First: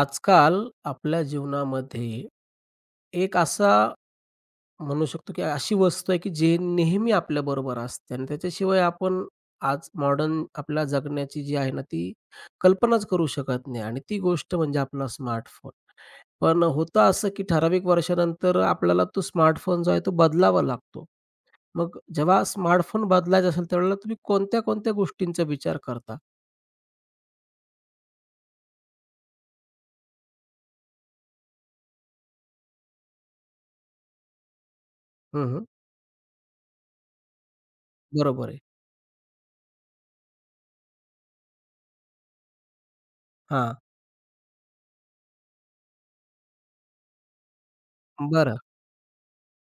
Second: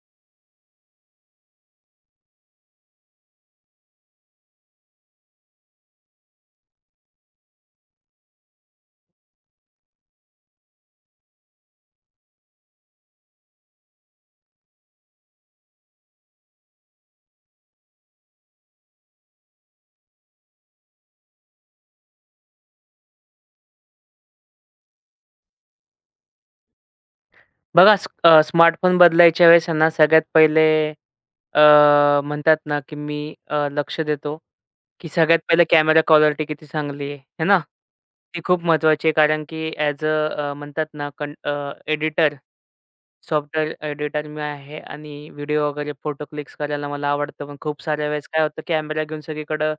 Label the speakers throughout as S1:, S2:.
S1: आजकाल आपल्या जीवनामध्ये एक असा म्हणू शकतो की अशी वस्तू आहे की जे नेहमी आपल्याबरोबर असते आणि त्याच्याशिवाय आपण आज मॉडर्न आपल्या जगण्याची जी आहे ना ती कल्पनाच करू शकत नाही आणि ती गोष्ट म्हणजे आपला स्मार्टफोन. पण होतं असं की ठराविक वर्षानंतर आपल्याला तो स्मार्टफोन जो आहे तो बदलावा लागतो. मग जेव्हा स्मार्टफोन बदलायचा असेल त्यावेळेला तुम्ही कोणत्या-कोणत्या गोष्टींचा विचार करता?
S2: बघा स्मार्टफोन बदलायच्या वेळेस आहे ना, सगळ्यात पहिले अ, म्हणतात ना, की मी लक्ष देतो, की सगळ्यात
S1: हं,
S2: पहिले
S1: हं.
S2: कॅमेरा क्वालिटी किती चांगली आहे, आहे ना? ती
S1: बरोबर आहे.
S2: खूप महत्त्वाची आहे कारण की ॲज अ म्हणतात ना, एडिटर, सॉफ्टवेअर
S1: हां,
S2: एडिटर मी आहे आणि व्हिडिओ वगैरे फोटो क्लिक्स करायला मला आवडतं. पण खूप साऱ्या वेळेस काय
S1: बरं.
S2: होतं कॅमेरा घेऊन सगळीकडं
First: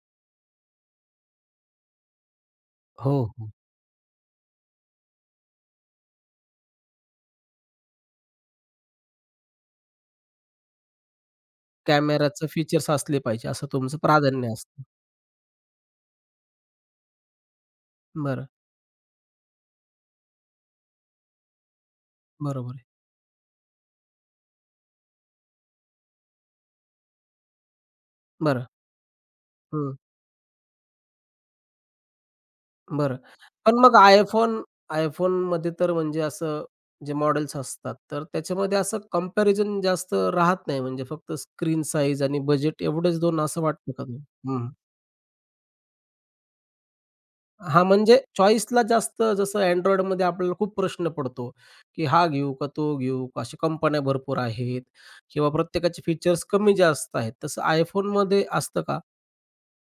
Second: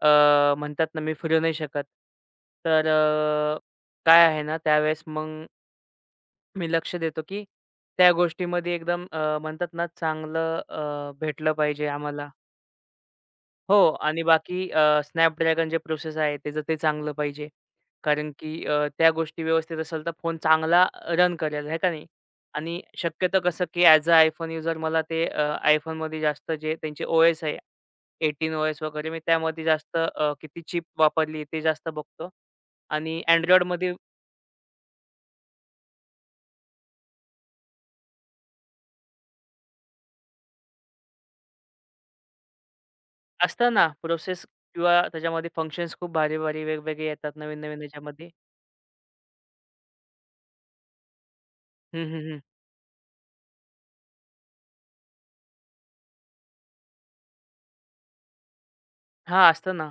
S2: अ, म्हणतात ना, मी फिरू नाही शकत. तर
S1: हो. हो.
S2: काय आहे ना, त्यावेळेस मग मी लक्ष देतो, की त्या गोष्टीमध्ये एकदम म्हणतात ना चांगलं भेटलं पाहिजे आम्हाला.
S1: कॅमेराचे फीचर्स असले पाहिजे, असं
S2: हो,
S1: तुमचं
S2: आणि
S1: प्राधान्य
S2: बाकी
S1: असतं.
S2: Snapdragon जे प्रोसेस आहे त्याचं ते चांगलं पाहिजे. कारण
S1: बरं,
S2: की त्या गोष्टी व्यवस्थित असेल तर फोन चांगला रन करेल, आहे का नाही?
S1: बरोबर
S2: आणि
S1: आहे.
S2: शक्यतो कसं, की ॲज अ iPhone यूजर मला ते iPhoneमध्ये जास्त जे त्यांचे ओ-एस आहे, 18
S1: बरं.
S2: ओ-एस वगैरे मी त्यामध्ये
S1: हं,
S2: जास्त किती चिप वापरली ते जास्त बघतो
S1: बरं.
S2: आणि
S1: पण
S2: Androidमध्ये
S1: मग iPhone iPhoneमध्ये तर म्हणजे असं जे मॉडेल्स असतात, तर त्याच्यामध्ये असं कंपॅरिझन जास्त राहत नाही. म्हणजे फक्त स्क्रीन साइज आणि बजेट एवढेच 2 असं
S2: असतं ना
S1: वाटतं का
S2: प्रोसेस
S1: तुम्हाला? हं.
S2: किंवा त्याच्यामध्ये फंक्शन्स खूप भारी-भारी वेगवेगळे येतात नवीन-नवीन
S1: हां, म्हणजे
S2: याच्यामध्ये.
S1: चॉईसला जास्त जसं Androidमध्ये आपल्याला खूप प्रश्न पडतो,
S2: हं,
S1: की हा
S2: हं, हं.
S1: घेऊ का तो घेऊ का? अशा कंपन्या भरपूर आहेत किंवा प्रत्येकाचे फीचर्स कमी जास्त आहेत. तसं iPhoneमध्ये असतं का?
S2: हां, असतं ना.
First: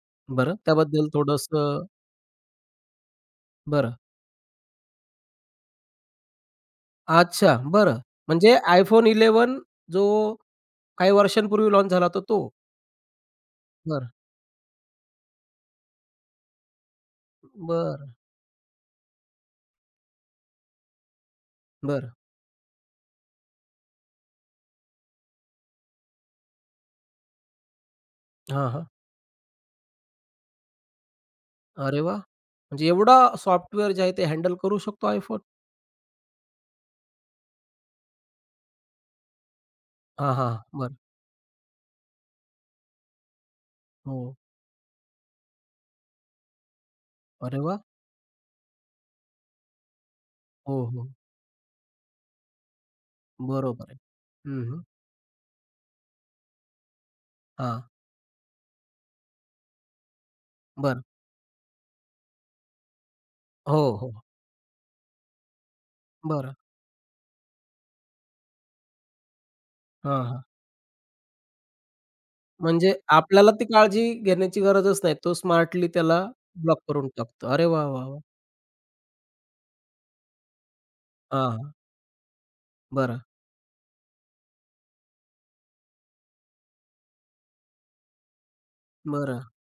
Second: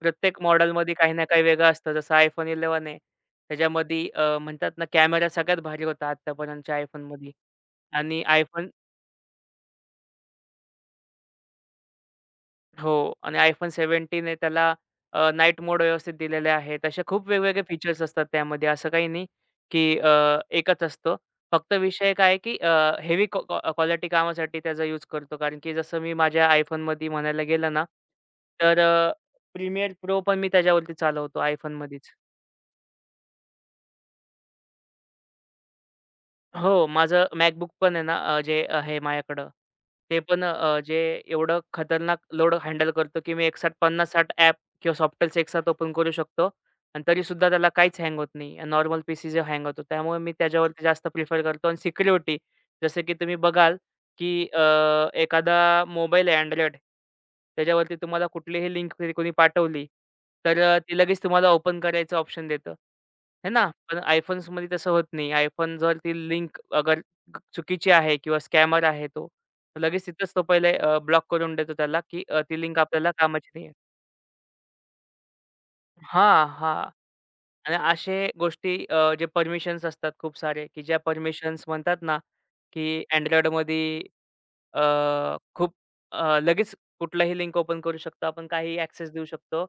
S2: प्रत्येक
S1: बरं,
S2: मॉडेलमध्ये
S1: त्याबद्दल
S2: काही ना काही वेगळं
S1: थोडंसं
S2: असतं. जसं iPhone 11 आहे.
S1: बरं.
S2: त्याच्यामध्ये म्हणतात ना कॅमेरा सगळ्यात भारी होता आत्तापर्यंतच्या iPhoneमध्ये
S1: अच्छा, बरं.
S2: आणि
S1: म्हणजे
S2: iPhone
S1: iPhone 11 जो काही वर्षांपूर्वी लॉन्च झाला होता तो?
S2: हो. आणि iPhone 17
S1: बरं,
S2: आहे त्याला नाईट मोड व्यवस्थित दिलेले आहेत. असे खूप वेगवेगळे फीचर्स
S1: बरं,
S2: असतात त्यामध्ये. असं काही नाही, की एकच असतो. फक्त विषय
S1: बरं.
S2: काय आहे, की हेवी क्वा क्वा क्वालिटी कामासाठी त्याचा यूज करतो. कारण की जसं मी माझ्या iPhoneमध्ये म्हणायला गेलं ना,
S1: हां,
S2: तर
S1: हां.
S2: प्रीमियर प्रो पण मी त्याच्यावरती चालवतो
S1: अरे
S2: iPhoneमध्येच.
S1: वाह! म्हणजे एवढा सॉफ्टवेअर जे आहे ते हँडल करू शकतो iPhone?
S2: हो, माझं MacBook पण आहे ना, जे आहे माझ्याकडं. ते
S1: हां,
S2: पण
S1: हां. बरं.
S2: जे एवढं खतरनाक लोड हँडल करतो, की मी एकसाथ 50-60
S1: हो.
S2: ॲप किंवा सॉफ्टवेअर्स एकसाथ ओपन करू शकतो आणि तरीसुद्धा
S1: अरे
S2: त्याला
S1: वाह!
S2: काहीच हँग होत नाही. नॉर्मल पीसी जो हँग होतो. त्यामुळे मी त्याच्यावरती
S1: हो,
S2: जास्त
S1: हो.
S2: प्रिफर करतो आणि सिक्युरिटी जसं की तुम्ही बघाल,
S1: बरोबर आहे.
S2: की
S1: हं, हं.
S2: एखादा मोबाईल आहे Android
S1: हां,
S2: त्याच्यावरती तुम्हाला कुठलीही लिंक कधी कोणी पाठवली, तर ती
S1: बरं.
S2: लगेच तुम्हाला ओपन करायचं ऑप्शन देतं. है ना?
S1: हो,
S2: पण
S1: हो.
S2: iPhonesमध्ये तसं होत नाही. iPhone जर ती
S1: बरं.
S2: लिंक अगर चुकीची आहे किंवा स्कॅमर आहे तो, तर लगेच
S1: हां,
S2: तिथंच तो
S1: हां.
S2: पहिले ब्लॉक करून देतो त्याला, की ती लिंक
S1: म्हणजे
S2: आपल्याला कामाची
S1: आपल्याला ती
S2: नाही आहे.
S1: काळजी घेण्याची गरजच नाही. तो स्मार्टली त्याला ब्लॉक
S2: हां,
S1: करून टाकतो. अरे
S2: आणि
S1: वाह, वाह, वाह!
S2: असे गोष्टी जे परमिशन्स असतात खूप सारे, की ज्या
S1: हां,
S2: परमिशन्स
S1: हां.
S2: म्हणतात ना, की
S1: बरं,
S2: Androidमध्ये खूप लगेच कुठलाही लिंक ओपन करू शकतो आपण, काहीही ॲक्सेस देऊ
S1: बरं.
S2: शकतो.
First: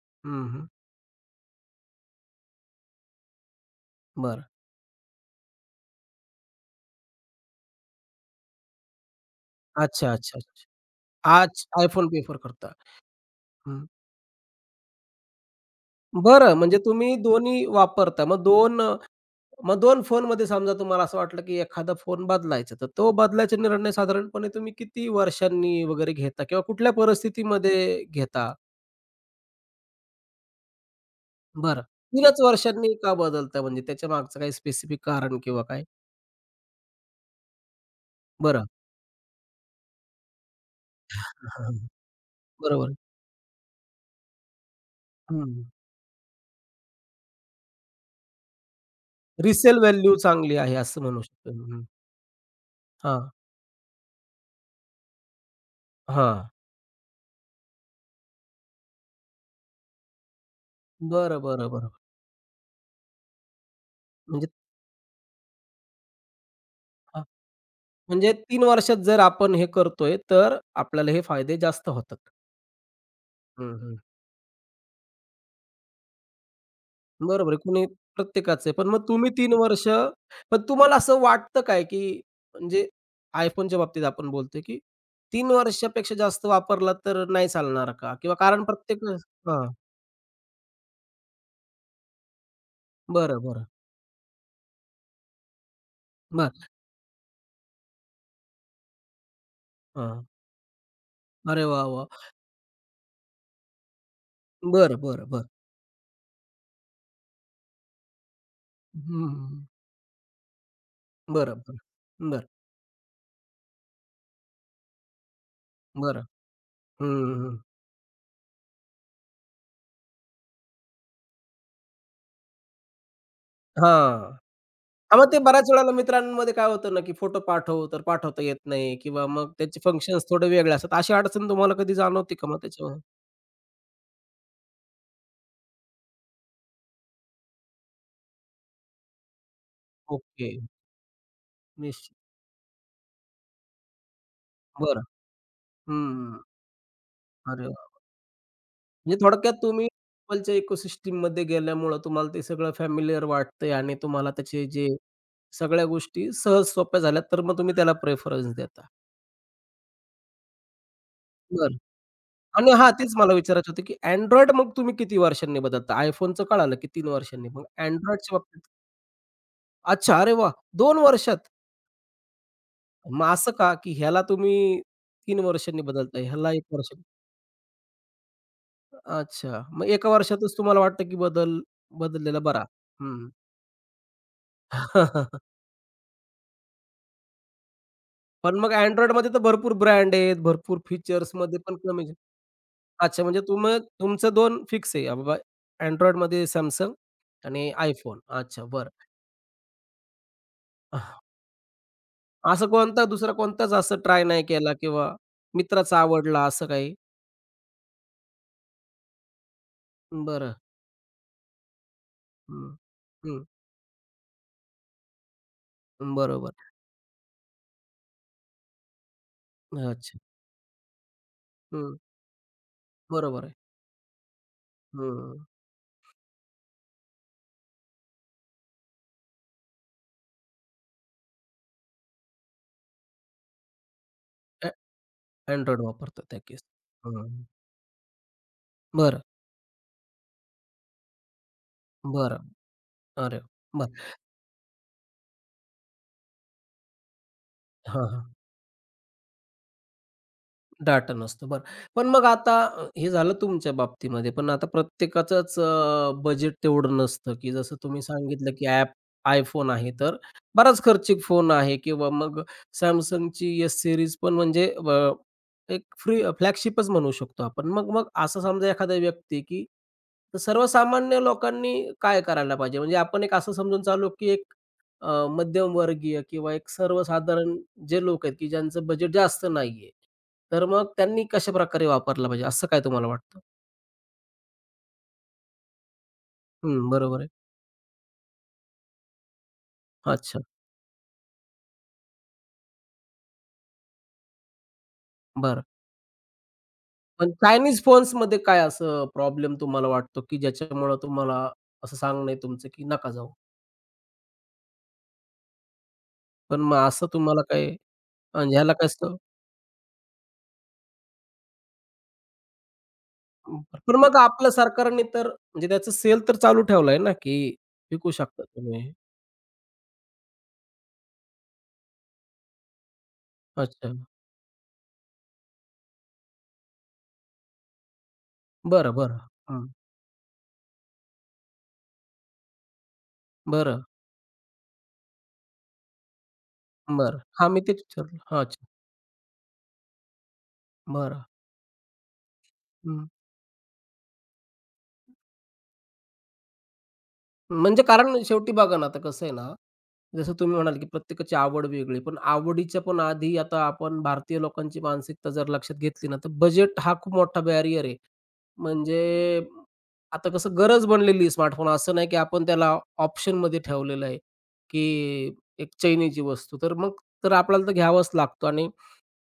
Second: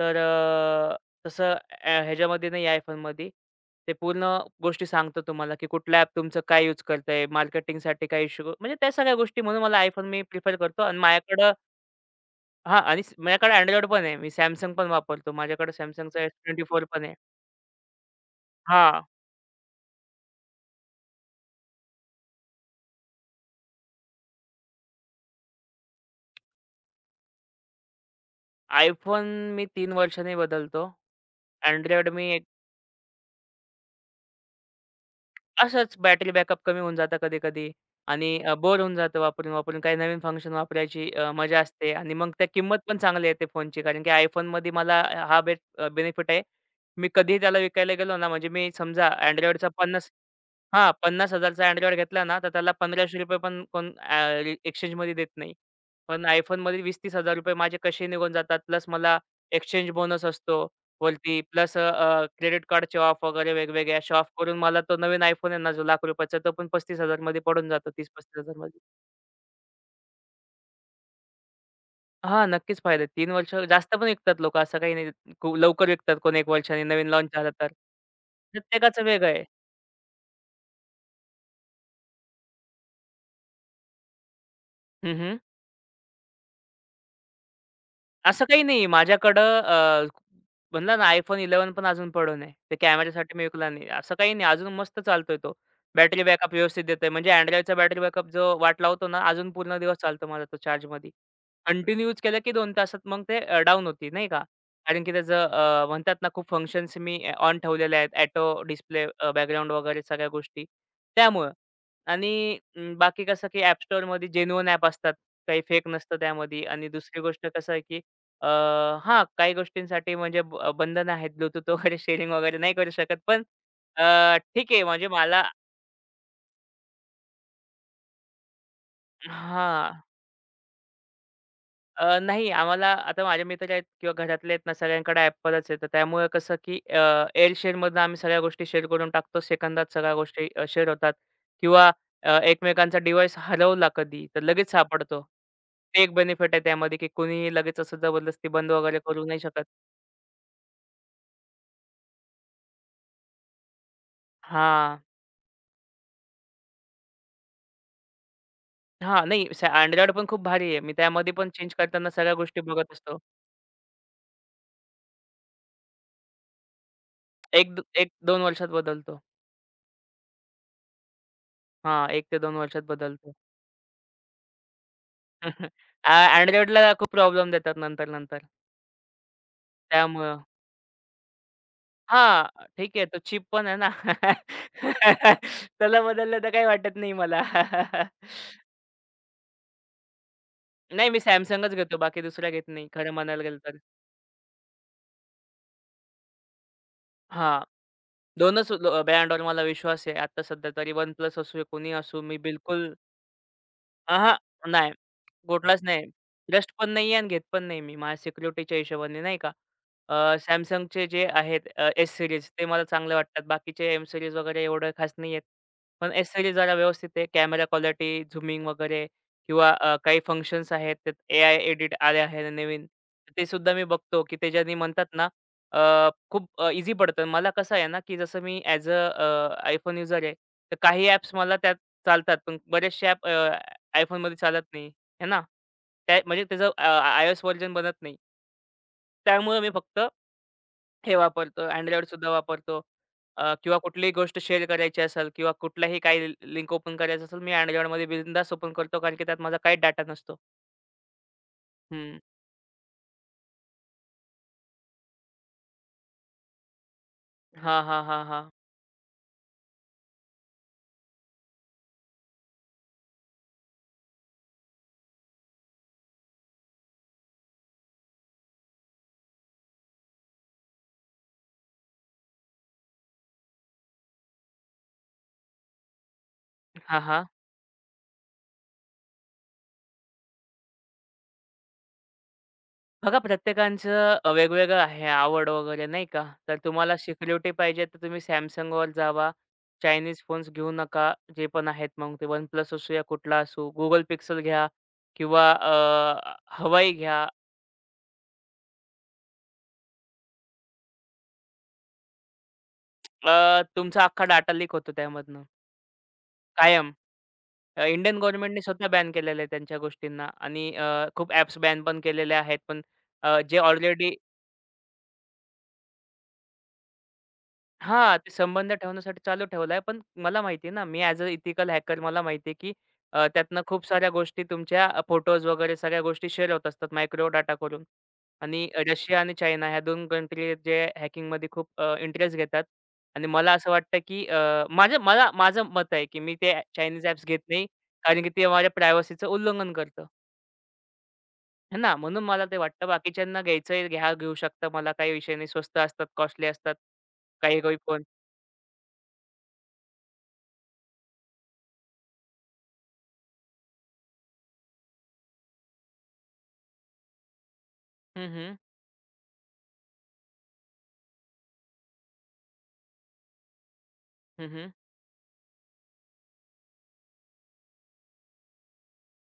S2: तर
S1: हं, हं.
S2: तसं ह्याच्यामध्ये नाही आहे iPhoneमध्ये. ते पूर्ण
S1: बरं.
S2: गोष्टी सांगतं तुम्हाला, की कुठला ॲप तुमचं काय यूज करतंय, मार्केटिंगसाठी काय इश्यू म्हणजे त्या सगळ्या गोष्टी. म्हणून मला iPhone
S1: अच्छा,
S2: मी
S1: अच्छा,
S2: प्रिफर
S1: अच्छा.
S2: करतो आणि माझ्याकडं
S1: आज iPhone प्रिफर करता.
S2: हां, आणि माझ्याकडे
S1: हं.
S2: Android पण आहे. मी Samsung पण वापरतो. माझ्याकडे Samsungचा
S1: बरं म्हणजे
S2: S24 पण आहे.
S1: तुम्ही दोन्ही वापरता. मग 2
S2: हां.
S1: मग 2 फोनमध्ये समजा तुम्हाला असं वाटलं, की एखादा फोन बदलायचा, तर तो बदलायचा निर्णय साधारणपणे तुम्ही किती वर्षांनी वगैरे घेता किंवा कुठल्या परिस्थितीमध्ये घेता?
S2: iPhone मी 3 वर्षांनी बदलतो.
S1: बरं.
S2: Android मी
S1: 3च वर्षांनी का बदलता म्हणजे त्याच्या मागचं काही स्पेसिफिक कारण किंवा काय?
S2: असंच बॅटरी बॅकअप कमी होऊन जातं कधी-कधी आणि
S1: बरं.
S2: बोर होऊन जातं वापरून-वापरून. काही नवीन फंक्शन वापरायची
S1: हां,
S2: मजा
S1: हां,
S2: असते आणि मग त्या किंमत
S1: बरोबर आहे.
S2: पण चांगली येते फोनची. कारण की iPhoneमध्ये मला हा बेनिफिट आहे. मी कधीही त्याला विकायला गेलो ना, म्हणजे मी समजा Androidचा
S1: रिसेल
S2: 50
S1: व्हॅल्यू चांगली आहे
S2: हां,
S1: असं म्हणू शकतो.
S2: 50,000चा
S1: हं.
S2: Android घेतला ना, तर त्याला ₹1500
S1: हां,
S2: पण कोण एक्सचेंजमध्ये देत नाही. पण
S1: हां.
S2: iPhoneमध्ये ₹20,000-30,000 माझे कसे निघून जातात. प्लस मला एक्सचेंज बोनस असतो वरती.
S1: बरं, बरं,
S2: प्लस अ,
S1: बरं.
S2: अ, क्रेडिट कार्डचे ऑफ वगैरे वेगवेगळे असे ऑफ
S1: म्हणजे
S2: करून मला तो नवीन iPhone आहे ना, जो लाख रुपयाचा, तो पण 35,000 मध्ये पडून जातो,
S1: म्हणजे
S2: 30-35,000
S1: 3
S2: मध्ये.
S1: वर्षात जर आपण हे करतोय, तर आपल्याला हे फायदे जास्त होतात.
S2: हां, नक्कीच फायदा आहे. 3 वर्ष
S1: हं,
S2: जास्त
S1: हं.
S2: पण विकतात लोकं, असं काही नाही. खूप लवकर विकतात कोण 1 वर्षाने नवीन लॉन्च झाला
S1: बरोबर आहे.
S2: तर.
S1: कुणी प्रत्येकाचे. पण मग
S2: प्रत्येकाचं वेगळं
S1: तुम्ही
S2: आहे.
S1: 3 वर्ष पण तुम्हाला असं वाटतं काय, की म्हणजे iPhoneच्या बाबतीत आपण बोलतोय, की
S2: हं, हं.
S1: 3 वर्षापेक्षा जास्त वापरला तर नाही चालणार का? किंवा
S2: असं काही
S1: कारण
S2: नाही
S1: प्रत्येक
S2: माझ्याकडं
S1: हां.
S2: म्हणला ना iPhone 11 पण अजून पडून आहे. ते कॅमेरासाठी
S1: बरं,
S2: मी
S1: बरं.
S2: विकला नाही. असं काही नाही अजून मस्त चालतोय तो. बॅटरी बॅकअप
S1: बरं.
S2: व्यवस्थित देतोय. म्हणजे Androidचा बॅटरी बॅकअप जो वाट लावतो ना, अजून पूर्ण दिवस
S1: हां.
S2: चालतो माझा तो चार्जमध्ये.
S1: अरे वाह,
S2: कंटिन्यू यूज
S1: वाह!
S2: केलं की 2 तासात मग ते होती नाही का.
S1: बरं,
S2: कारण की
S1: बरं,
S2: त्याचं
S1: बरं.
S2: म्हणतात ना खूप फंक्शन्स मी ऑन ठेवलेले आहेत. ऑटो डिस्प्ले
S1: हं,
S2: बॅकग्राऊंड वगैरे सगळ्या गोष्टी त्यामुळं.
S1: बरं, बरं. बरं,
S2: आणि बाकी कसं की App Storeमध्ये जेन्युइन ॲप असतात. काही फेक नसतं
S1: बरं.
S2: त्यामध्ये आणि
S1: हं,
S2: दुसरी गोष्ट
S1: हं.
S2: कसं आहे अ, हां, काही गोष्टींसाठी म्हणजे बंधनं आहेत. ब्लूटूथ वगैरे शेअरिंग वगैरे नाही करू शकत. पण ठीक आहे म्हणजे
S1: हां, मग ते
S2: मला
S1: बऱ्याच वेळेला मित्रांमध्ये काय होतं ना, की फोटो पाठव, तर पाठवता येत नाही किंवा मग त्याचे
S2: हां.
S1: फंक्शन्स थोडे वेगळे असतात. अशी अडचण तुम्हाला कधी जाणवते का
S2: नाही,
S1: मग
S2: आम्हाला
S1: त्याच्यामध्ये?
S2: आता माझे मित्र आहेत किंवा घरातले आहेत ना सगळ्यांकडे Appleच आहे. तर त्यामुळे कसं की AirShareमधनं आम्ही सगळ्या गोष्टी शेअर करून टाकतो. सेकंदात सगळ्या गोष्टी
S1: ओके.
S2: शेअर होतात किंवा
S1: निश्चित.
S2: एकमेकांचा डिव्हाइस हरवला कधी तर लगेच
S1: बरं.
S2: सापडतो. ते एक
S1: हं.
S2: बेनिफिट आहे त्यामध्ये की कुणीही
S1: अरे
S2: लगेच
S1: वाह!
S2: असं जबरदस्ती बंद वगैरे
S1: म्हणजे
S2: करू नाही
S1: थोडक्यात
S2: शकत.
S1: तुम्ही Appleच्या इकोसिस्टममध्ये गेल्यामुळं तुम्हाला ते सगळं फॅमिलिअर वाटतंय आणि तुम्हाला त्याचे जे
S2: हां.
S1: सगळ्या गोष्टी सहज सोप्या झाल्या, तर मग तुम्ही त्याला प्रेफरन्स देता.
S2: हां, नाही Android पण खूप भारी आहे. मी त्यामध्ये पण चेंज
S1: बरं.
S2: करताना सगळ्या गोष्टी
S1: आणि हां,
S2: बघत
S1: तेच
S2: असतो.
S1: मला विचारायचं होतं, की Android मग तुम्ही किती वर्षांनी बदलता? iPhoneचं कळालं, की 3 वर्षांनी. मग
S2: एक द
S1: Androidच्या
S2: 1-2
S1: बाबतीत
S2: वर्षात बदलतो.
S1: अच्छा, अरे वा दोन वर्षात?
S2: हां, 1 ते 2 वर्षात
S1: मग
S2: बदलतो.
S1: असं का, की ह्याला तुम्ही 3 वर्षांनी बदलताय, ह्याला 1
S2: Androidला
S1: वर्ष
S2: खूप प्रॉब्लेम देतात नंतर-नंतर
S1: अच्छा. मग एका
S2: त्यामुळं.
S1: वर्षातच तुम्हाला वाटतं, की बदल बदललेला
S2: हां,
S1: बरा.
S2: ठीक आहे. तो
S1: हं.
S2: चीप पण आहे ना. त्याला बदललं तर काही वाटत नाही मला.
S1: पण मग Androidमध्ये तर भरपूर ब्रँड आहेत, भरपूर
S2: नाही मी
S1: फीचर्समध्ये
S2: Samsungच
S1: पण
S2: घेतो.
S1: कमी आहे.
S2: बाकी दुसरा घेत नाही खरं
S1: अच्छा, म्हणजे
S2: म्हणायला गेलं तर.
S1: तुम्ही तुमचं 2 फिक्स आहे, बाबा Androidमध्ये Samsung
S2: हां,
S1: आणि iPhone. अच्छा,
S2: 2च
S1: बरं.
S2: ब्रँडवर मला विश्वास आहे. आता सध्या तरी OnePlus असू, कोणी असू मी
S1: असं
S2: बिलकुल
S1: कोणता दुसरा कोणताच असं ट्राय
S2: अहा,
S1: नाही केला
S2: नाही.
S1: किंवा
S2: कुठलाच
S1: मित्राचा
S2: नाही.
S1: आवडला असं
S2: ट्रस्ट पण
S1: काही?
S2: नाही आहे आणि घेत पण नाही मी. माझ्या सिक्युरिटीच्या हिशोबाने नाही का. अ,
S1: बरं.
S2: Samsungचे जे आहेत एस सीरीज ते
S1: हं.
S2: मला चांगले
S1: हं.
S2: वाटतात. बाकीचे एम सीरीज वगैरे एवढे खास नाही आहेत. पण एस सीरीज
S1: बरोबर.
S2: जरा व्यवस्थित आहे. कॅमेरा क्वालिटी, झूमिंग वगैरे किंवा काही
S1: अच्छा.
S2: फंक्शन्स आहेत. त्यात एआय एडिट
S1: हं,
S2: आले आहे नवीन.
S1: बरोबर
S2: ते
S1: आहे.
S2: सुद्धा मी बघतो, की त्याच्यानी म्हणतात ना
S1: हं.
S2: अ, खूप पडतं. मला कसं आहे ना, की जसं मी ॲज अ अ, युजर आहे. तर काही ॲप्स मला त्यात चालतात. पण बरेचसे ॲप iPhoneमध्ये चालत
S1: अ
S2: नाही, आहे ना?
S1: Android
S2: त्या
S1: वापरतात त्या
S2: म्हणजे
S1: केस.
S2: त्याचं
S1: हं.
S2: आय एस व्हर्जन बनत नाही.
S1: बरं,
S2: त्यामुळे मी फक्त हे वापरतो. Androidसुद्धा
S1: बरं.
S2: वापरतो.
S1: अरे,
S2: किंवा
S1: बरं.
S2: कुठलीही गोष्ट शेअर करायची असेल किंवा कुठलाही काही लिंक ओपन करायचं असेल, मी Androidमध्ये
S1: हां,
S2: बिनधास्त ओपन करतो कारण की त्यात माझा काहीच डाटा नसतो.
S1: डाटा नसतो, बरं. पण
S2: हं.
S1: मग आता हे झालं तुमच्या बाबतीमध्ये, पण आता प्रत्येकाचंच बजेट तेवढं नसतं, की जसं
S2: हां, हां,
S1: तुम्ही
S2: हां, हां.
S1: सांगितलं, की ॲप iPhone आहे, तर बराच खर्चिक फोन आहे किंवा मग Samsungची एस सीरीज पण म्हणजे एक फ्री फ्लॅगशिपच म्हणू शकतो आपण. मग मग असं समजा एखादा व्यक्ती, की तर सर्वसामान्य लोकांनी काय करायला पाहिजे? म्हणजे आपण एक असं समजून चालू, की एक मध्यमवर्गीय किंवा एक
S2: हां, हां.
S1: सर्वसाधारण जे लोक आहेत, की ज्यांचं बजेट जास्त नाहीये. तर मग त्यांनी कशाप्रकारे वापरला पाहिजे, असं काय तुम्हाला
S2: बघा
S1: वाटतं?
S2: प्रत्येकाचं वेगवेगळं आहे आवड वगैरे नाही का? तर
S1: हं,
S2: तुम्हाला
S1: बरोबर आहे.
S2: सिक्युरिटी पाहिजे तर तुम्ही Samsungवर जावा. चायनीज
S1: अच्छा,
S2: फोन्स घेऊ नका. जे पण आहेत मग ते वन प्लस असू या कुठला असू. Google पिक्सल घ्या किंवा
S1: बरं.
S2: Huawei घ्या.
S1: पण चायनीज फोन्समध्ये काय असं प्रॉब्लेम तुम्हाला वाटतो, की ज्याच्यामुळं तुम्हाला असं सांगणं आहे तुमचं, की नका जाऊ?
S2: तुमचा अख्खा डाटा लीक होतो त्यामधनं
S1: पण मग
S2: कायम.
S1: असं तुम्हाला काय
S2: इंडियन
S1: म्हणजे
S2: गव्हर्नमेंटने
S1: ह्याला
S2: स्वतः बॅन
S1: कसं
S2: केलेलं आहे त्यांच्या गोष्टींना आणि खूप ॲप्स बॅन पण केलेले आहेत. पण जे
S1: पण
S2: ऑलरेडी
S1: मग आपल्या सरकारने तर म्हणजे त्याचं सेल तर चालू ठेवलाय ना, की विकू
S2: हां, ते
S1: शकता
S2: संबंध
S1: तुम्ही.
S2: ठेवण्यासाठी चालू ठेवलाय. पण मला माहिती आहे ना, मी ॲज अ इथिकल हॅकर मला माहिती आहे, की त्यातनं खूप
S1: अच्छा.
S2: साऱ्या गोष्टी तुमच्या फोटोज वगैरे सगळ्या गोष्टी शेअर होत असतात मायक्रो डाटा करून. आणि
S1: बरं,
S2: रशिया
S1: बरं.
S2: आणि
S1: हं.
S2: चायना ह्या 2 कंट्री जे हॅकिंगमध्ये खूप इंटरेस्ट घेतात. आणि मला असं
S1: बरं,
S2: वाटतं, की अ, माझं मला माझं मत आहे, की मी ते चायनीज
S1: बरं.
S2: ॲप्स घेत
S1: हां, मी
S2: नाही.
S1: तेच विचारलं.
S2: कारण की
S1: हा,
S2: ते
S1: अच्छा,
S2: माझ्या प्रायव्हसीचं उल्लंघन करतं.
S1: बरं.
S2: है ना? म्हणून मला ते वाटतं
S1: हं.
S2: बाकीच्यांना घ्यायचंय घ्या, घेऊ शकता. मला काही विषय नाही. स्वस्त असतात, कॉस्टली असतात काही काही
S1: म्हणजे
S2: फोन.
S1: कारण शेवटी बघा ना, आता कसं आहे ना, जसं तुम्ही म्हणाल, की प्रत्येकाची आवड वेगळी. पण आवडीच्या पण आधी आता आपण भारतीय लोकांची मानसिकता जर लक्षात घेतली ना, तर बजेट हा खूप मोठा बॅरियर आहे. म्हणजे आता कसं गरज बनलेली स्मार्टफोन. असं नाही, की आपण त्याला ऑप्शनमध्ये ठेवलेलं आहे,
S2: हं,
S1: की एक चैनीची वस्तू. तर मग तर आपल्याला तर घ्यावाच लागतो आणि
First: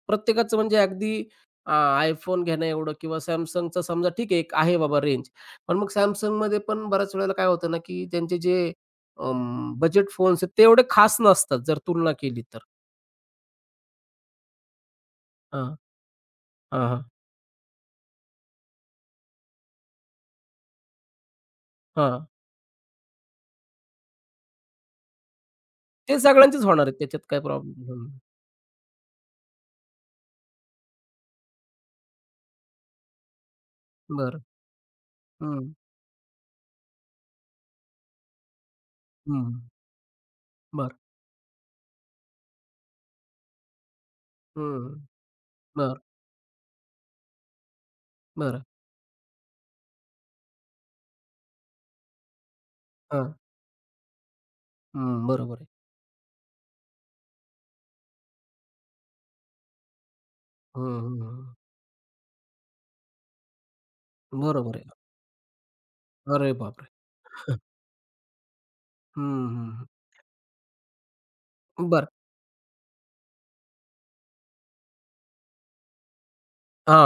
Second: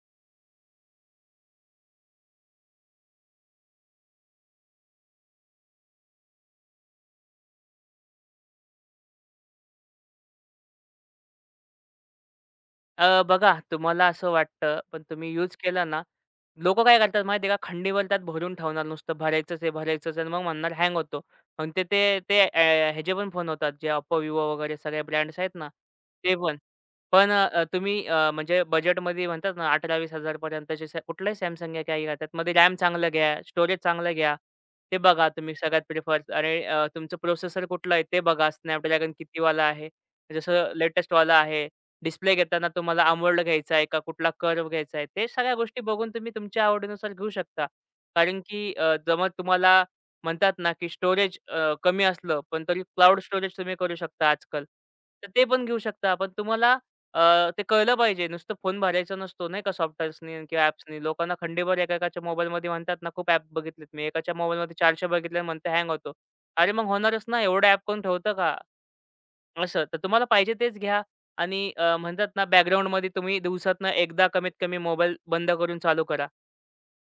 S1: प्रत्येकाचं म्हणजे अगदी अ, iPhone घेणं एवढं किंवा Samsungचं समजा ठीक आहे, एक आहे बाबा रेंज. पण मग Samsungमध्ये पण बऱ्याच वेळेला काय होतं ना, की त्यांचे जे बजेट फोन्स आहेत ते एवढे खास नसतात जर तुलना केली तर.
S2: बघा तुम्हाला असं वाटतं, पण तुम्ही यूज
S1: हां,
S2: केला ना, लोकं
S1: हां,
S2: काय
S1: हां,
S2: करतात माहिती आहे का, खंडीभर त्यात भरून ठेवणार नुसतं भरायचंच आहे, भरायचंच आहे आणि मग म्हणणार हँग होतो. मग ते ते
S1: हां.
S2: ते अ, ह्याचे पण फोन होतात जे Oppo, Vivo वगैरे सगळे ब्रँड्स आहेत ना,
S1: ते
S2: ते पण.
S1: सगळ्यांचेच होणार आहेत त्याच्यात
S2: पण
S1: काही प्रॉब्लेम
S2: तुम्ही
S1: हं,
S2: म्हणजे बजेटमध्ये म्हणतात ना 18,000-20,000 पर्यंतचे स कुठलाही Samsung घ्या, काही घ्या, त्यातमध्ये रॅम चांगलं घ्या, स्टोरेज चांगलं घ्या.
S1: बरं.
S2: ते बघा तुम्ही
S1: हं,
S2: सगळ्यात प्रिफर आणि तुमचं प्रोसेसर कुठलं आहे ते बघा. Snapdragon
S1: हं.
S2: कितीवाला आहे, जसं
S1: बरं.
S2: लेटेस्टवाला आहे. डिस्प्ले घेताना तुम्हाला AMOLED घ्यायचा आहे का? कुठला कर्व्ह
S1: हं.
S2: घ्यायचा आहे? ते सगळ्या गोष्टी
S1: बरं,
S2: बघून तुम्ही तुमच्या आवडीनुसार घेऊ शकता. कारण
S1: बरं.
S2: की जमत तुम्हाला म्हणतात ना, की स्टोरेज कमी असलं, पण तरी क्लाउड
S1: हां.
S2: स्टोरेज तुम्ही करू शकता आजकाल. तर ते
S1: बरोबर
S2: पण
S1: आहे.
S2: घेऊ शकता. पण तुम्हाला अ, ते कळलं पाहिजे. नुसतं फोन भरायचा नसतो नाही का सॉफ्टवेअर्सनी किंवा
S1: हं,
S2: ॲप्सनी.
S1: हं,
S2: लोकांना
S1: हं.
S2: खंडीभर एकाच्या मोबाईलमध्ये म्हणतात ना, खूप ॲप बघितलेत मी. एकाच्या मोबाईलमध्ये
S1: बरोबर आहे.
S2: 400 बघितले म्हणते हँग होतो.
S1: अरे
S2: अरे, मग
S1: बापरे!
S2: होणारच ना. एवढं ॲप कोण ठेवतं का?
S1: हं, हं,
S2: असं.
S1: हं.
S2: तर तुम्हाला पाहिजे तेच घ्या आणि
S1: बरं.
S2: म्हणतात ना बॅकग्राऊंडमध्ये तुम्ही दिवसातनं एकदा कमीत कमी मोबाईल बंद करून चालू करा.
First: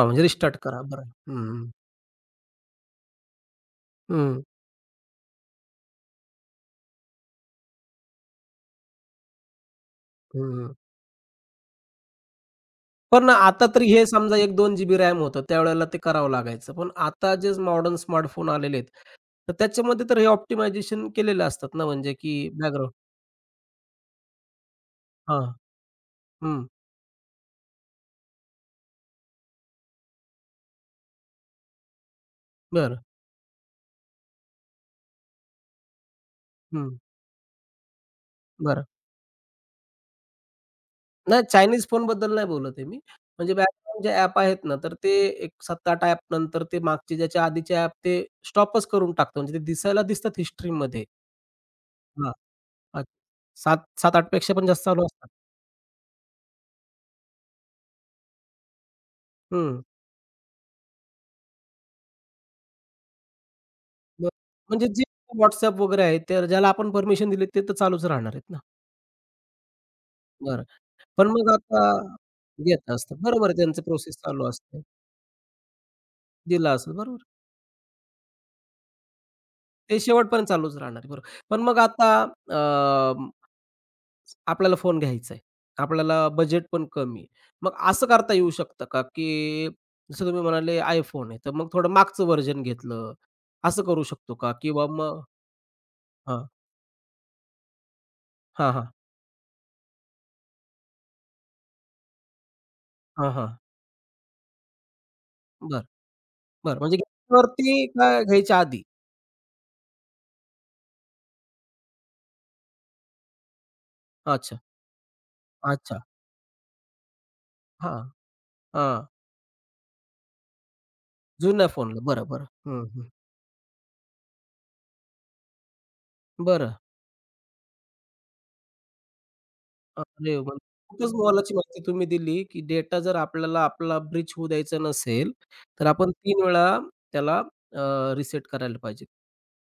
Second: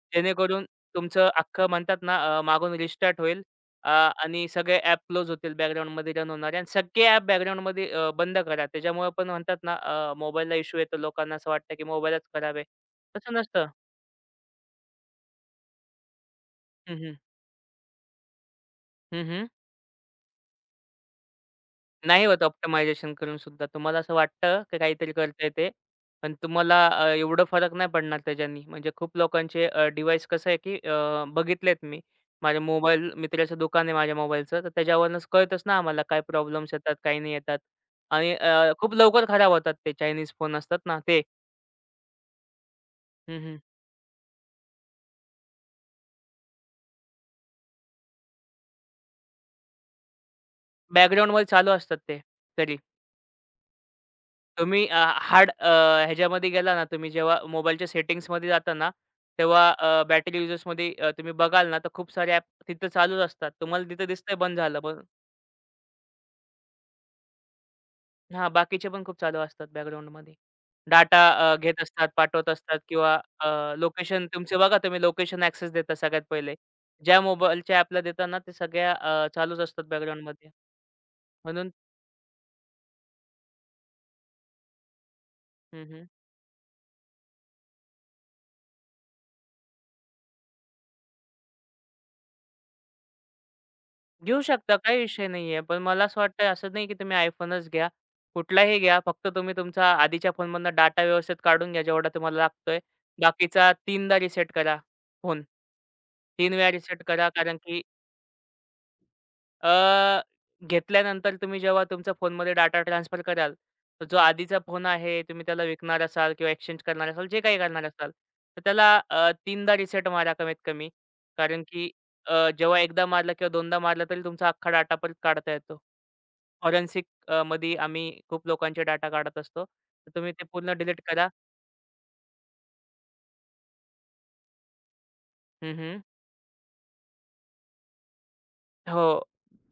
S1: म्हणजे रिस्टार्ट
S2: जेणेकरून
S1: करा. बरं.
S2: तुमचं
S1: हं,
S2: अख्खं
S1: हं.
S2: म्हणतात ना मागून रिस्टार्ट होईल अ, आणि सगळे ॲप क्लोज होतील बॅकग्राऊंडमध्ये रन होणारे आणि सगळे ॲप बॅकग्राऊंडमध्ये बंद करा. त्याच्यामुळे पण म्हणतात ना मोबाईलला
S1: हं,
S2: इश्यू येतो. लोकांना असं वाटतं की मोबाईलच खराब
S1: पण
S2: तसं नसतं.
S1: आता तरी हे समजा एक दोन 2 जीबी रॅम होतं, त्यावेळेला ते करावं लागायचं. पण
S2: हं, हं.
S1: आता जे मॉडर्न स्मार्टफोन आलेले आहेत,
S2: हं, हं.
S1: तर त्याच्यामध्ये तर हे ऑप्टिमायझेशन केलेलं असतात ना, म्हणजे
S2: नाही
S1: की
S2: होत
S1: बॅकग्राऊंड
S2: ऑप्टिमायझेशन करून सुद्धा. तुम्हाला असं वाटतं की काहीतरी करता
S1: हां.
S2: येते, पण
S1: हं.
S2: तुम्हाला एवढं फरक नाही पडणार त्याच्यानी. म्हणजे खूप लोकांचे डिव्हाइस कसं आहे की बघितलेत मी. माझ्या
S1: बरं.
S2: मोबाईल मित्राचं दुकान आहे माझ्या मोबाईलचं, तर त्याच्यावरूनच कळतच ना आम्हाला काय प्रॉब्लेम्स येतात,
S1: हं.
S2: काही नाही येतात. आणि
S1: बरं.
S2: खूप लवकर खराब होतात ते चायनीज फोन असतात ना ते.
S1: नाही चायनीज फोनबद्दल नाही बोलत आहे मी.
S2: हं,
S1: म्हणजे
S2: हं.
S1: बॅकग्राऊंड जे ॲप आहेत ना, तर ते एक 7-8 ॲप नंतर ते मागचे ज्याच्या आधीचे ॲप ते स्टॉपच करून टाकतो. म्हणजे ते दिसायला दिसतात हिस्ट्रीमध्ये.
S2: बॅकग्राऊंडवर चालू असतात ते
S1: हां.
S2: तरी.
S1: अच्छा. 7 7-8 पेक्षा पण जास्त
S2: तुम्ही
S1: चालू असतात.
S2: हार्ड ह्याच्यामध्ये गेला ना, तुम्ही जेव्हा मोबाईलच्या सेटिंग्समध्ये जाता ना,
S1: हं.
S2: तेव्हा बॅटरी युजेसमध्ये तुम्ही बघाल ना, तर खूप सारे ॲप तिथं चालूच असतात. तुम्हाला तिथं
S1: बरं.
S2: दिसतंय बंद झालं
S1: म्हणजे
S2: पण
S1: जे WhatsApp वगैरे आहे, तर ज्याला आपण परमिशन दिली ते तर चालूच राहणार
S2: हां,
S1: आहेत ना.
S2: बाकीचे पण खूप चालू असतात बॅकग्राऊंडमध्ये.
S1: बरं. पण मग
S2: डाटा घेत
S1: आता
S2: असतात, पाठवत असतात
S1: घेत असतात.
S2: किंवा
S1: बरोबर आहे त्यांचं प्रोसेस
S2: लोकेशन
S1: चालू
S2: तुमचे बघा
S1: असते.
S2: तुम्ही लोकेशन ॲक्सेस देता सगळ्यात पहिले.
S1: दिला असेल
S2: ज्या
S1: बरोबर.
S2: मोबाईलच्या ॲपला देता ते सगळ्या चालूच असतात
S1: ते शेवटपर्यंत
S2: बॅकग्राऊंडमध्ये.
S1: चालूच राहणार आहे. बरोबर. पण
S2: म्हणून
S1: मग आता अ, आपल्याला फोन घ्यायचा आहे.
S2: हं, हं.
S1: आपल्याला बजेट पण कमी आहे. मग असं करता येऊ शकतं का, की जसं तुम्ही म्हणाले iPhone आहे, तर मग थोडं मागचं व्हर्जन घेतलं. असं करू शकतो
S2: घेऊ
S1: का?
S2: शकता.
S1: किंवा
S2: काही
S1: मग
S2: विषय नाहीये. पण मला असं वाटतंय
S1: हां.
S2: असं नाही की तुम्ही iPhoneच घ्या.
S1: हां,
S2: कुठलाही
S1: हां.
S2: घ्या. फक्त तुम्ही तुमचा आधीच्या फोनमधनं डाटा व्यवस्थित काढून घ्या जेवढा तुम्हाला लागतोय.
S1: हां, हां.
S2: बाकीचा 3दा रिसेट करा फोन.
S1: बरं,
S2: 3 वेळा
S1: बरं. म्हणजे
S2: रिसेट करा कारण की
S1: घेतल्यावरती का घ्यायच्या आधी?
S2: अ, घेतल्यानंतर तुम्ही जेव्हा तुमच्या फोनमध्ये डाटा ट्रान्सफर कराल, तर जो आधीचा
S1: अच्छा.
S2: फोन आहे तुम्ही त्याला
S1: अच्छा.
S2: विकणार असाल किंवा एक्सचेंज करणार असाल, जे काही करणार
S1: हां,
S2: असाल, तर त्याला
S1: हां.
S2: 3दा रिसेट मारा कमीत कमी. कारण
S1: जुन्या
S2: की
S1: फोनला. बरं, बरं.
S2: जेव्हा
S1: हं,
S2: एकदा
S1: हं.
S2: मारला किंवा दोनदा मारला तरी तुमचा अख्खा डाटा परत काढता येतो.
S1: बरं.
S2: फॉरेन्सिक मध्ये आम्ही खूप लोकांचे डाटा काढत असतो. तर तुम्ही
S1: अरे
S2: ते
S1: वाह!
S2: पूर्ण डिलीट
S1: खूपच
S2: करा.
S1: मोलाची माहिती तुम्ही दिली, की डेटा जर आपल्याला आपला ब्रीच होऊ द्यायचा नसेल,
S2: हं,
S1: तर
S2: हं.
S1: आपण तीन वेळा त्याला रिसेट करायला पाहिजे.
S2: हो.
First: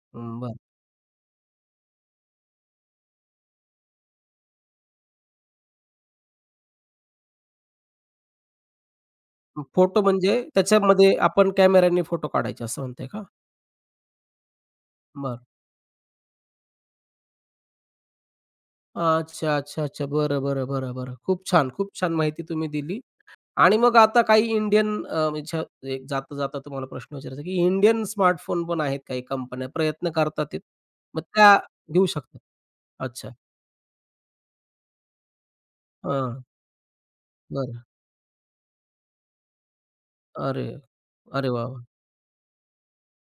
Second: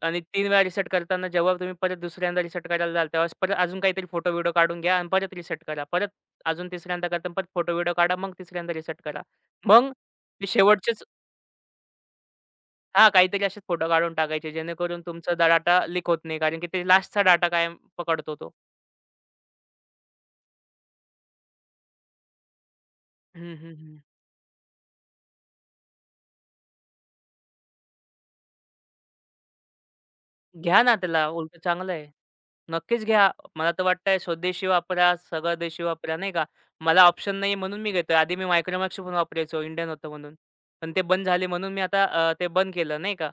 S2: आणि
S1: हं,
S2: 3
S1: बरं.
S2: वेळा रिसेट करताना जेव्हा तुम्ही परत दुसऱ्यांदा रिसेट करायला जाल, तेव्हा परत अजून काहीतरी फोटो व्हिडिओ काढून घ्या आणि परत रिसेट करा. परत अजून तिसऱ्यांदा करताना परत फोटो व्हिडिओ काढा, मग तिसऱ्यांदा रिसेट करा. मग
S1: फोटो म्हणजे
S2: ते शेवटचेच
S1: त्याच्यामध्ये आपण कॅमेऱ्याने फोटो काढायचे असं म्हणताय
S2: हां,
S1: का?
S2: काहीतरी असेच फोटो काढून टाकायचे, जेणेकरून तुमचा
S1: बरं.
S2: डाटा लीक होत नाही. कारण की ते लास्टचा डाटा कायम पकडतो तो.
S1: अच्छा, अच्छा, अच्छा. बरं, बरं, बरं, बरं. खूप छान, खूप छान माहिती तुम्ही दिली.
S2: हं, हं,
S1: आणि मग
S2: हं.
S1: आता काही इंडियन म्हणजे एक जाता-जाता तुम्हाला प्रश्न विचारायचा आहे, की इंडियन स्मार्टफोन पण आहेत काही कंपन्या प्रयत्न करतात आहेत.
S2: घ्या ना
S1: मग
S2: त्याला, उलटं
S1: त्या
S2: चांगलं
S1: घेऊ
S2: आहे.
S1: शकतात.
S2: नक्कीच घ्या.
S1: अच्छा.
S2: मला तर वाटतंय स्वदेशी वापरा, सगळं देशी वापरा, नाही
S1: हां.
S2: का. मला ऑप्शन नाही
S1: बरं.
S2: म्हणून मी घेतोय. आधी मी Micromax पण वापरायचो, इंडियन होतं म्हणून.
S1: अरे!
S2: पण ते बंद झाले
S1: अरे वाह!
S2: म्हणून मी
S1: वाह!
S2: आता ते बंद केलं, नाही का.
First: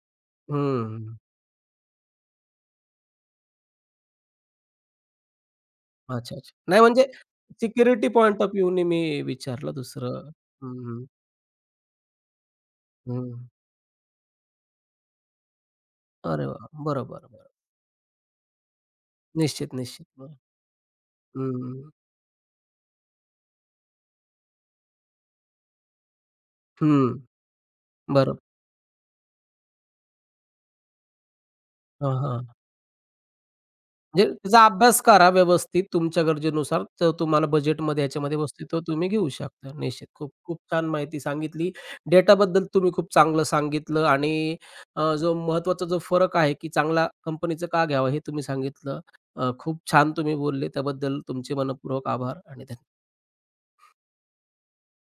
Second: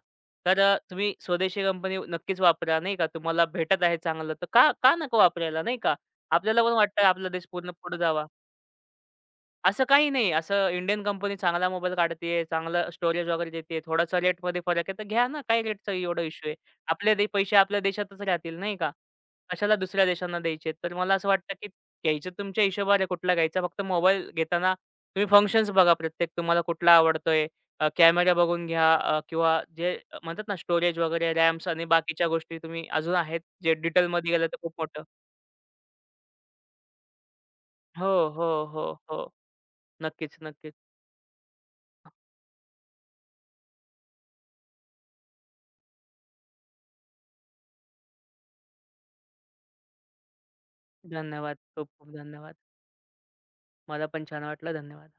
S2: तर
S1: हं.
S2: तुम्ही स्वदेशी कंपनी नक्कीच वापरा, नाही का. तुम्हाला भेटत आहे चांगलं, तर का का नको वापरायला, नाही का.
S1: अच्छा, अच्छा.
S2: आपल्याला पण
S1: नाही
S2: वाटतं
S1: म्हणजे
S2: आपला देश पूर्ण पुढे
S1: सिक्युरिटी
S2: जावा.
S1: पॉइंट ऑफ व्ह्यूने मी विचारलं
S2: असं काही नाही.
S1: दुसरं.
S2: असं
S1: हं,
S2: इंडियन
S1: हं,
S2: कंपनी चांगला मोबाईल काढतीये, चांगलं स्टोरेज
S1: हं.
S2: वगैरे देते. थोडासा रेटमध्ये फरक आहे, तर घ्या ना. काय रेटचा एवढा
S1: अरे
S2: इश्यू आहे?
S1: वाह! बरोबर,
S2: आपले
S1: बरोबर.
S2: पैसे आपल्या देशातच राहतील, नाही का?
S1: निश्चित,
S2: कशाला दुसऱ्या
S1: निश्चित. बरं.
S2: देशांना द्यायचे? तर मला असं वाटतं, की
S1: हं,
S2: घ्यायचं तुमच्या हिशोबाने कुठला घ्यायचा. फक्त मोबाईल घेताना तुम्ही फंक्शन्स बघा प्रत्येक तुम्हाला कुठला
S1: हं.
S2: आवडतोय. कॅमेरा
S1: बरोबर.
S2: बघून घ्या किंवा जे म्हणतात ना स्टोरेज वगैरे, रॅम्स आणि
S1: हां,
S2: बाकीच्या
S1: हां.
S2: गोष्टी तुम्ही अजून आहेत, जे डिटेलमध्ये
S1: म्हणजे
S2: गेलं तर
S1: त्याचा
S2: खूप
S1: अभ्यास
S2: मोठं.
S1: करा व्यवस्थित तुमच्या गरजेनुसार. तर तुम्हाला बजेटमध्ये
S2: हो,
S1: ह्याच्यामध्ये
S2: हो,
S1: वस्तू तो
S2: हो,
S1: तुम्ही घेऊ
S2: हो.
S1: शकता निश्चित. खूप
S2: नक्कीच,
S1: खूप
S2: नक्कीच.
S1: छान माहिती सांगितली. डेटाबद्दल तुम्ही खूप चांगलं सांगितलं आणि जो महत्त्वाचा जो फरक आहे, की चांगला कंपनीचं का घ्यावं हे तुम्ही सांगितलं. खूप छान तुम्ही बोलले. त्याबद्दल तुमचे
S2: धन्यवाद. खूप खूप
S1: मनःपूर्वक आभार
S2: धन्यवाद.
S1: आणि धन्यवाद.
S2: मला पण छान वाटलं. धन्यवाद.